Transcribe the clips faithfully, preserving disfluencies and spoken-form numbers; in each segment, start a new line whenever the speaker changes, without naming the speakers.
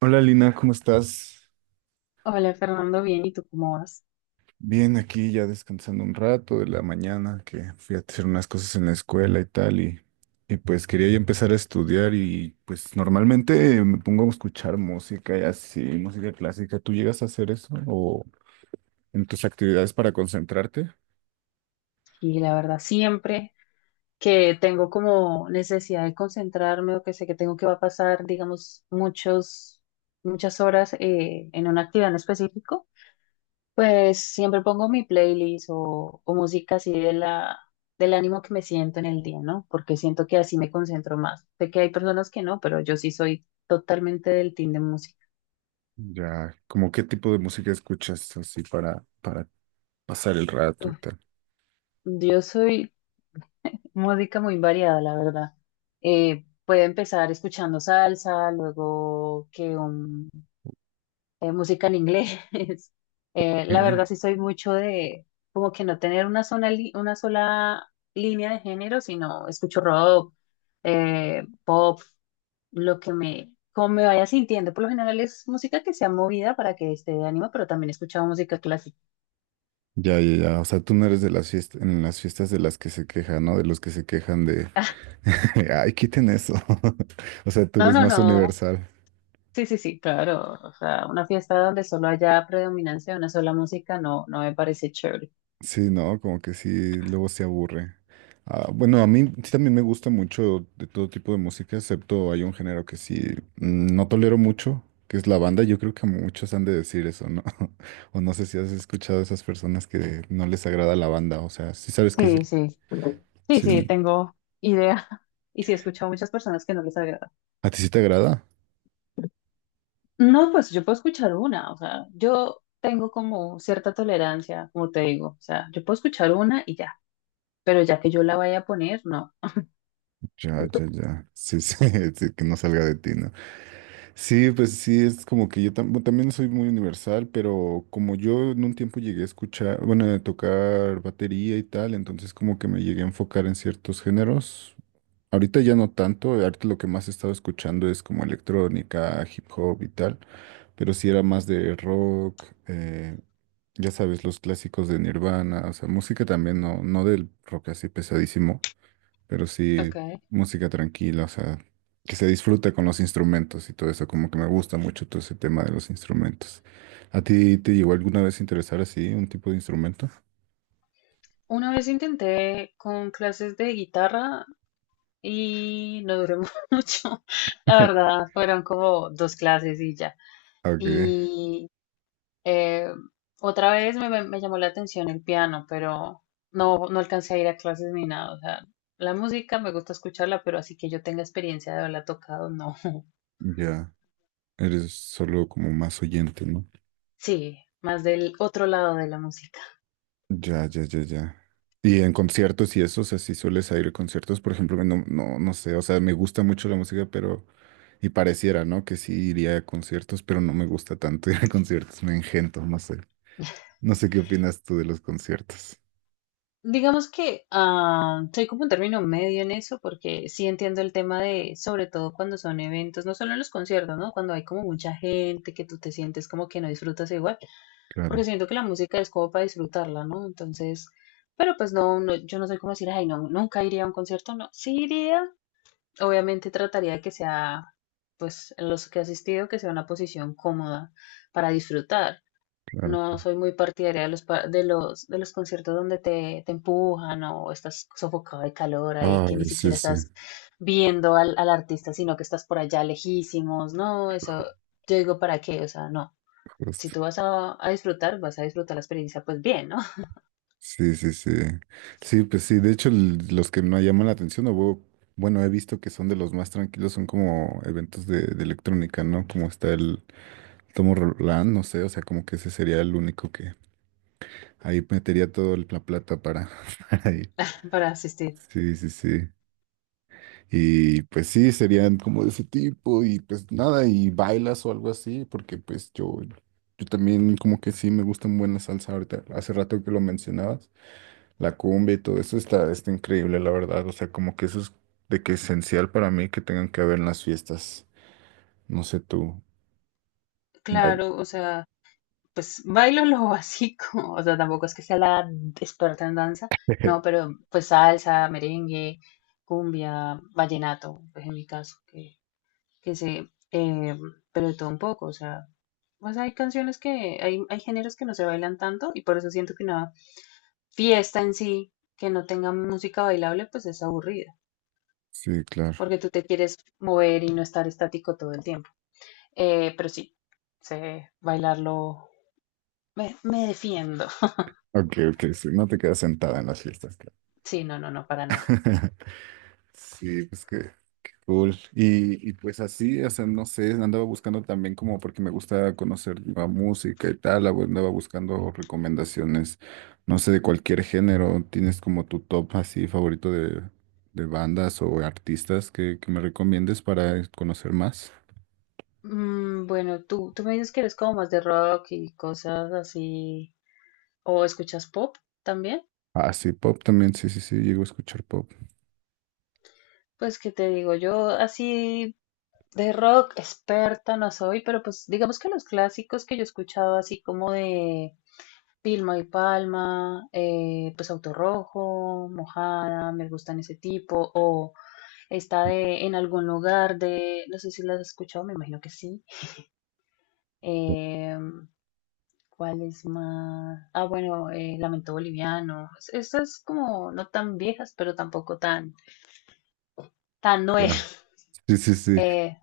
Hola Lina, ¿cómo estás?
Hola Fernando, bien, ¿y tú cómo vas?
Bien, aquí ya descansando un rato de la mañana, que fui a hacer unas cosas en la escuela y tal, y, y pues quería ya empezar a estudiar y pues normalmente me pongo a escuchar música y así, música clásica. ¿Tú llegas a hacer eso o en tus actividades para concentrarte?
Y la verdad, siempre que tengo como necesidad de concentrarme o que sé que tengo que va a pasar, digamos, muchos, muchas horas eh, en una actividad en específico, pues siempre pongo mi playlist o, o música así de la, del ánimo que me siento en el día, ¿no? Porque siento que así me concentro más. Sé que hay personas que no, pero yo sí soy totalmente del team de música.
Ya, como qué tipo de música escuchas así para, para pasar el rato y
Uf,
tal?
yo soy música muy variada, la verdad. Eh, puede empezar escuchando salsa, luego que un- eh, música en inglés. Eh, la
Eh,
verdad sí soy mucho de como que no tener una sola, li- una sola línea de género, sino escucho rock, eh, pop, lo que me, como me vaya sintiendo. Por lo general es música que sea movida para que esté de ánimo, pero también he escuchado música clásica.
Ya, ya, ya. O sea, tú no eres de las fiestas, en las fiestas de las que se quejan, ¿no? De los que se quejan de, ay, quiten eso. O sea, tú
No,
eres
no,
más
no.
universal.
Sí, sí, sí, claro. O sea, una fiesta donde solo haya predominancia de una sola música no, no me parece chévere.
Sí, no, como que sí, luego se aburre. Ah, bueno, a mí sí también me gusta mucho de todo tipo de música, excepto hay un género que sí mm, no tolero mucho, que es la banda. Yo creo que muchos han de decir eso, ¿no? O no sé si has escuchado a esas personas que no les agrada la banda. O sea, sí sabes que es
Sí,
el...
sí. Sí,
sí, ¿no?
sí, tengo idea. Y sí, he escuchado a muchas personas que no les agrada.
¿A ti sí te agrada?
No, pues yo puedo escuchar una. O sea, yo tengo como cierta tolerancia, como te digo. O sea, yo puedo escuchar una y ya. Pero ya que yo la vaya a poner, no.
Ya, ya, ya. Sí, sí, sí, que no salga de ti, ¿no? Sí, pues sí, es como que yo tam- bueno, también soy muy universal, pero como yo en un tiempo llegué a escuchar, bueno, a tocar batería y tal, entonces como que me llegué a enfocar en ciertos géneros. Ahorita ya no tanto, ahorita lo que más he estado escuchando es como electrónica, hip hop y tal, pero sí era más de rock, eh, ya sabes, los clásicos de Nirvana, o sea, música también, no, no del rock así pesadísimo, pero sí,
Ok.
música tranquila, o sea, que se disfrute con los instrumentos y todo eso, como que me gusta mucho todo ese tema de los instrumentos. ¿A ti te llegó alguna vez a interesar así un tipo de instrumento?
Una vez intenté con clases de guitarra y no duró mucho. La verdad, fueron como dos clases y ya.
Ok,
Y eh, Otra vez me, me- me llamó la atención el piano, pero no, no alcancé a ir a clases ni nada. O sea, la música me gusta escucharla, pero así que yo tenga experiencia de haberla tocado, no.
ya, eres solo como más oyente, ¿no?
Sí, más del otro lado de la música.
Ya, ya, ya, ya. Y en conciertos y eso, o sea, si sueles ir a conciertos, por ejemplo, no, no, no sé, o sea, me gusta mucho la música, pero, y pareciera, ¿no? Que sí iría a conciertos, pero no me gusta tanto ir a conciertos, me engento, no sé. No sé qué opinas tú de los conciertos.
Digamos que ah, soy como un término medio en eso, porque sí entiendo el tema de, sobre todo cuando son eventos, no solo en los conciertos, ¿no? Cuando hay como mucha gente que tú te sientes como que no disfrutas igual. Porque
Claro,
siento que la música es como para disfrutarla, ¿no? Entonces, pero pues no, no, yo no soy como decir, ay, no, nunca iría a un concierto, no, sí iría, obviamente trataría de que sea, pues los que he asistido, que sea una posición cómoda para disfrutar.
claro.
No soy muy partidaria de los, pa- de los, de los conciertos donde te, te empujan o estás sofocado de calor ahí,
Ah,
que ni
sí,
siquiera
sí.
estás viendo al, al artista, sino que estás por allá lejísimos, no, eso,
Ju-
yo digo, ¿para qué? O sea, no si
Justo.
tú vas a, a disfrutar, vas a disfrutar la experiencia, pues bien, ¿no?
Sí, sí, sí. Sí, pues sí. De hecho, l- los que me llaman la atención, o bu- bueno, he visto que son de los más tranquilos, son como eventos de, de electrónica, ¿no? Como está el Tomo Roland, no sé, o sea, como que ese sería el único que ahí metería todo el- la plata para, para ir.
Para asistir.
Sí, sí, sí. Y pues sí, serían como de ese tipo y pues nada, y bailas o algo así, porque pues yo, yo también como que sí me gusta muy buena salsa ahorita, hace rato que lo mencionabas, la cumbia y todo eso está, está increíble, la verdad, o sea, como que eso es de que esencial para mí que tengan que haber en las fiestas, no sé tú, bail-
Claro, o sea, pues bailo lo básico, o sea, tampoco es que sea la experta en danza, no, pero pues salsa, merengue, cumbia, vallenato, pues en mi caso, que, que sé, eh, pero de todo un poco, o sea, pues hay canciones que, hay, hay géneros que no se bailan tanto y por eso siento que una fiesta en sí que no tenga música bailable, pues es aburrida,
sí, claro.
porque tú te quieres mover y no estar estático todo el tiempo. Eh, pero sí, sé bailarlo. Me, me defiendo.
Ok, ok, sí, no te quedas sentada en las fiestas, claro.
Sí, no, no, no, para nada.
Sí, pues que cool. Y, y pues así, o sea, no sé, andaba buscando también como porque me gusta conocer nueva música y tal, ah, andaba buscando recomendaciones, no sé, de cualquier género. ¿Tienes como tu top así favorito de, de bandas o artistas que, que me recomiendes para conocer más?
Mm, bueno, tú, tú me dices que eres como más de rock y cosas así. ¿O escuchas pop también?
Ah, sí, pop también, sí, sí, sí, llego a escuchar pop.
Pues que te digo, yo así de rock experta no soy, pero pues digamos que los clásicos que yo he escuchado así como de Vilma y Palma, eh, pues Auto Rojo, Mojada, me gustan ese tipo, o Está de en algún lugar de, no sé si la has escuchado, me imagino que sí. Eh, ¿Cuál es más? Ah, bueno, eh, Lamento Boliviano. Es- Estas como no tan viejas, pero tampoco tan, tan
Ya.
nuevas.
Sí, sí, sí.
Eh,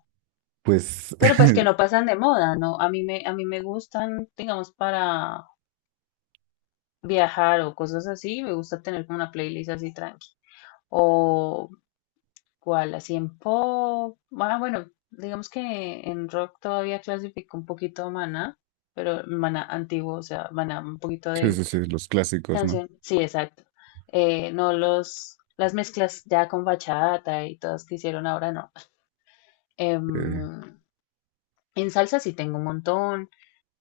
Pues,
pero pues que no pasan de moda, ¿no? A mí me, a mí me gustan, digamos, para viajar o cosas así. Me gusta tener como una playlist así tranqui. O ¿cuál? Así en pop. Ah, bueno, digamos que en rock todavía clasifico un poquito a Maná, pero Maná antiguo, o sea, Maná un poquito
sí,
de
sí, sí, los clásicos, ¿no?
canción. Sí, exacto. Eh, no los, las mezclas ya con bachata y todas que hicieron ahora, no. Em,
Eh,
en salsa sí tengo un montón.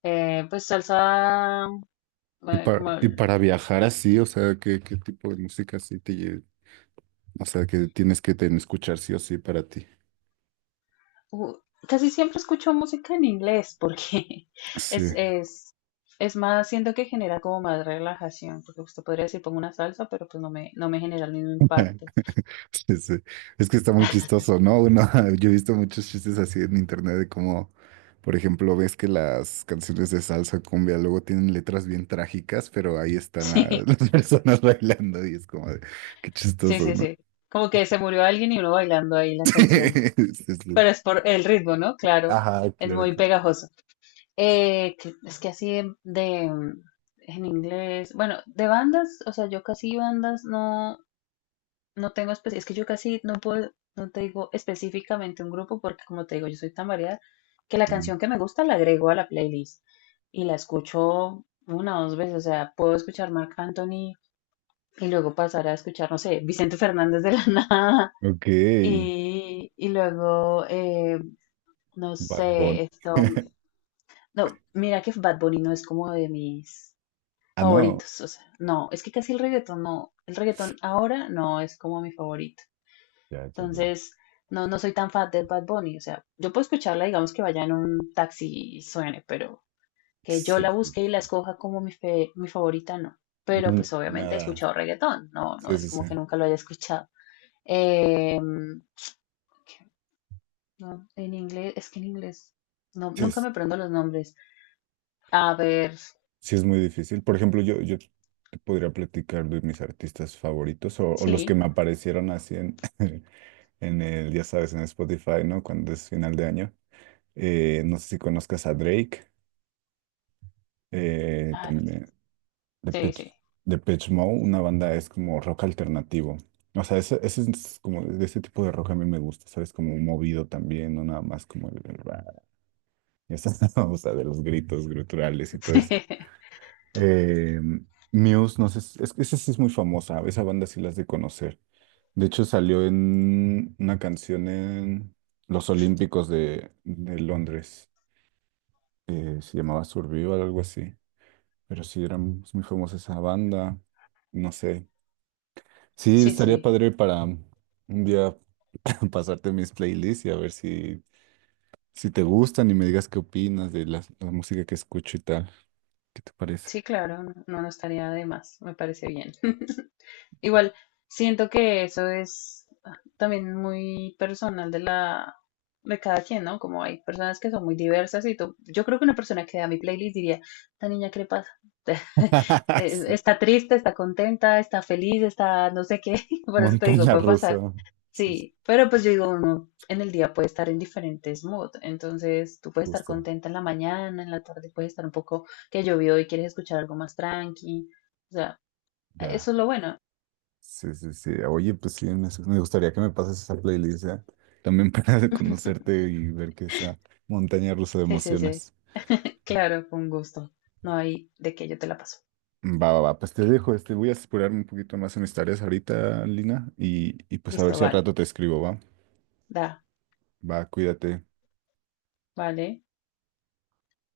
Eh, pues salsa,
y
eh,
para,
como
y para viajar así, o sea, ¿qué, qué tipo de música así te, o sea, que tienes que ten- escuchar sí o sí para ti.
u- casi siempre escucho música en inglés porque es,
Sí.
es, es más, siento que genera como más relajación, porque usted podría decir pongo una salsa, pero pues no me, no me genera el mismo impacto.
Sí, sí. Es que está muy chistoso, ¿no? Uno, yo he visto muchos chistes así en internet de cómo, por ejemplo, ves que las canciones de salsa cumbia luego tienen letras bien trágicas, pero ahí están la- las personas bailando y es como de, qué
Sí,
chistoso,
sí,
¿no?
sí, sí. Como que se murió alguien y uno bailando ahí la canción.
Sí, sí, sí.
Pero es por el ritmo, ¿no? Claro,
Ajá,
es
claro,
muy
claro.
pegajoso. Eh, que- es que así de, de, mm, en inglés, bueno, de bandas, o sea, yo casi bandas no. No tengo espe- es que yo casi no puedo, no te digo específicamente un grupo porque como te digo, yo soy tan variada que la
Sí.
canción que me gusta la agrego a la playlist y la escucho una o dos veces, o sea, puedo escuchar Marc Anthony y luego pasar a escuchar, no sé, Vicente Fernández de la nada
Ok,
y, y luego, eh, no
Bad Bunny.
sé, esto, no, mira que Bad Bunny no es como de mis
Ah, no.
favoritos, o sea, no, es que casi el reggaetón no, el reggaetón ahora no es como mi favorito.
Ya, ya, ya.
Entonces, no, no soy tan fan de Bad Bunny. O sea, yo puedo escucharla, digamos que vaya en un taxi y suene, pero que yo
Sí,
la
sí.
busque y la escoja como mi, fe- mi favorita, no. Pero
Mm,
pues obviamente he
nada.
escuchado reggaetón, no, no
Sí,
es
sí, sí.
como que nunca lo haya escuchado. Em, ¿Qué? No, en inglés, es que en inglés, no,
Sí,
nunca
sí.
me prendo los nombres. A ver,
Sí, es muy difícil. Por ejemplo, yo, yo te podría platicar de mis artistas favoritos o, o los que me
sí,
aparecieron así en, en el, ya sabes, en Spotify, ¿no? Cuando es final de año. Eh, no sé si conozcas a Drake, eh,
ah,
también
sí, sí.
Depeche, Depeche Mode, una banda es como rock alternativo. O sea, ese, ese es como de ese tipo de rock a mí me gusta, ¿sabes? Como movido también, no nada más como el, el rap, ya sabes, o sea, de los gritos gruturales y todo eso. Eh, Muse, no sé, si- es que esa sí es muy famosa, esa banda sí la has de conocer. De hecho, salió en una canción en los Olímpicos de, de Londres, eh, se llamaba Survival, algo así, pero sí era muy muy famosa esa banda, no sé. Sí,
Sí, sí,
estaría padre para un día pasarte mis playlists y a ver si, si te gustan y me digas qué opinas de la, la música que escucho y tal. ¿Qué te parece?
sí, claro, no, no estaría de más, me parece bien. Igual, siento que eso es también muy personal de la de cada quien, ¿no? Como hay personas que son muy diversas y tú, yo creo que una persona que vea mi playlist diría, ¿esta niña qué le pasa? Eh,
Sí.
está triste, está contenta, está feliz, está no sé qué, por eso te digo,
Montaña
puede pasar.
rusa. Sí,
Sí, pero pues yo digo, uno en el día puede estar en diferentes moods, entonces tú puedes estar
justo,
contenta en la mañana, en la tarde puedes estar un poco que llovió y quieres escuchar algo más tranqui, o sea,
ya.
eso es lo bueno.
Sí, sí, sí. Oye, pues sí, me, me gustaría que me pases esa playlist, ¿eh? También para conocerte y ver que esa montaña rusa de
Sí, sí, sí.
emociones.
Claro, con gusto. No hay de que yo te la paso.
Va, va, va. Pues te dejo, este, voy a explorarme un poquito más en mis tareas ahorita, Lina, y, y pues a ver
Listo,
si al
vale.
rato te escribo, ¿va?
Da,
Va, cuídate.
vale.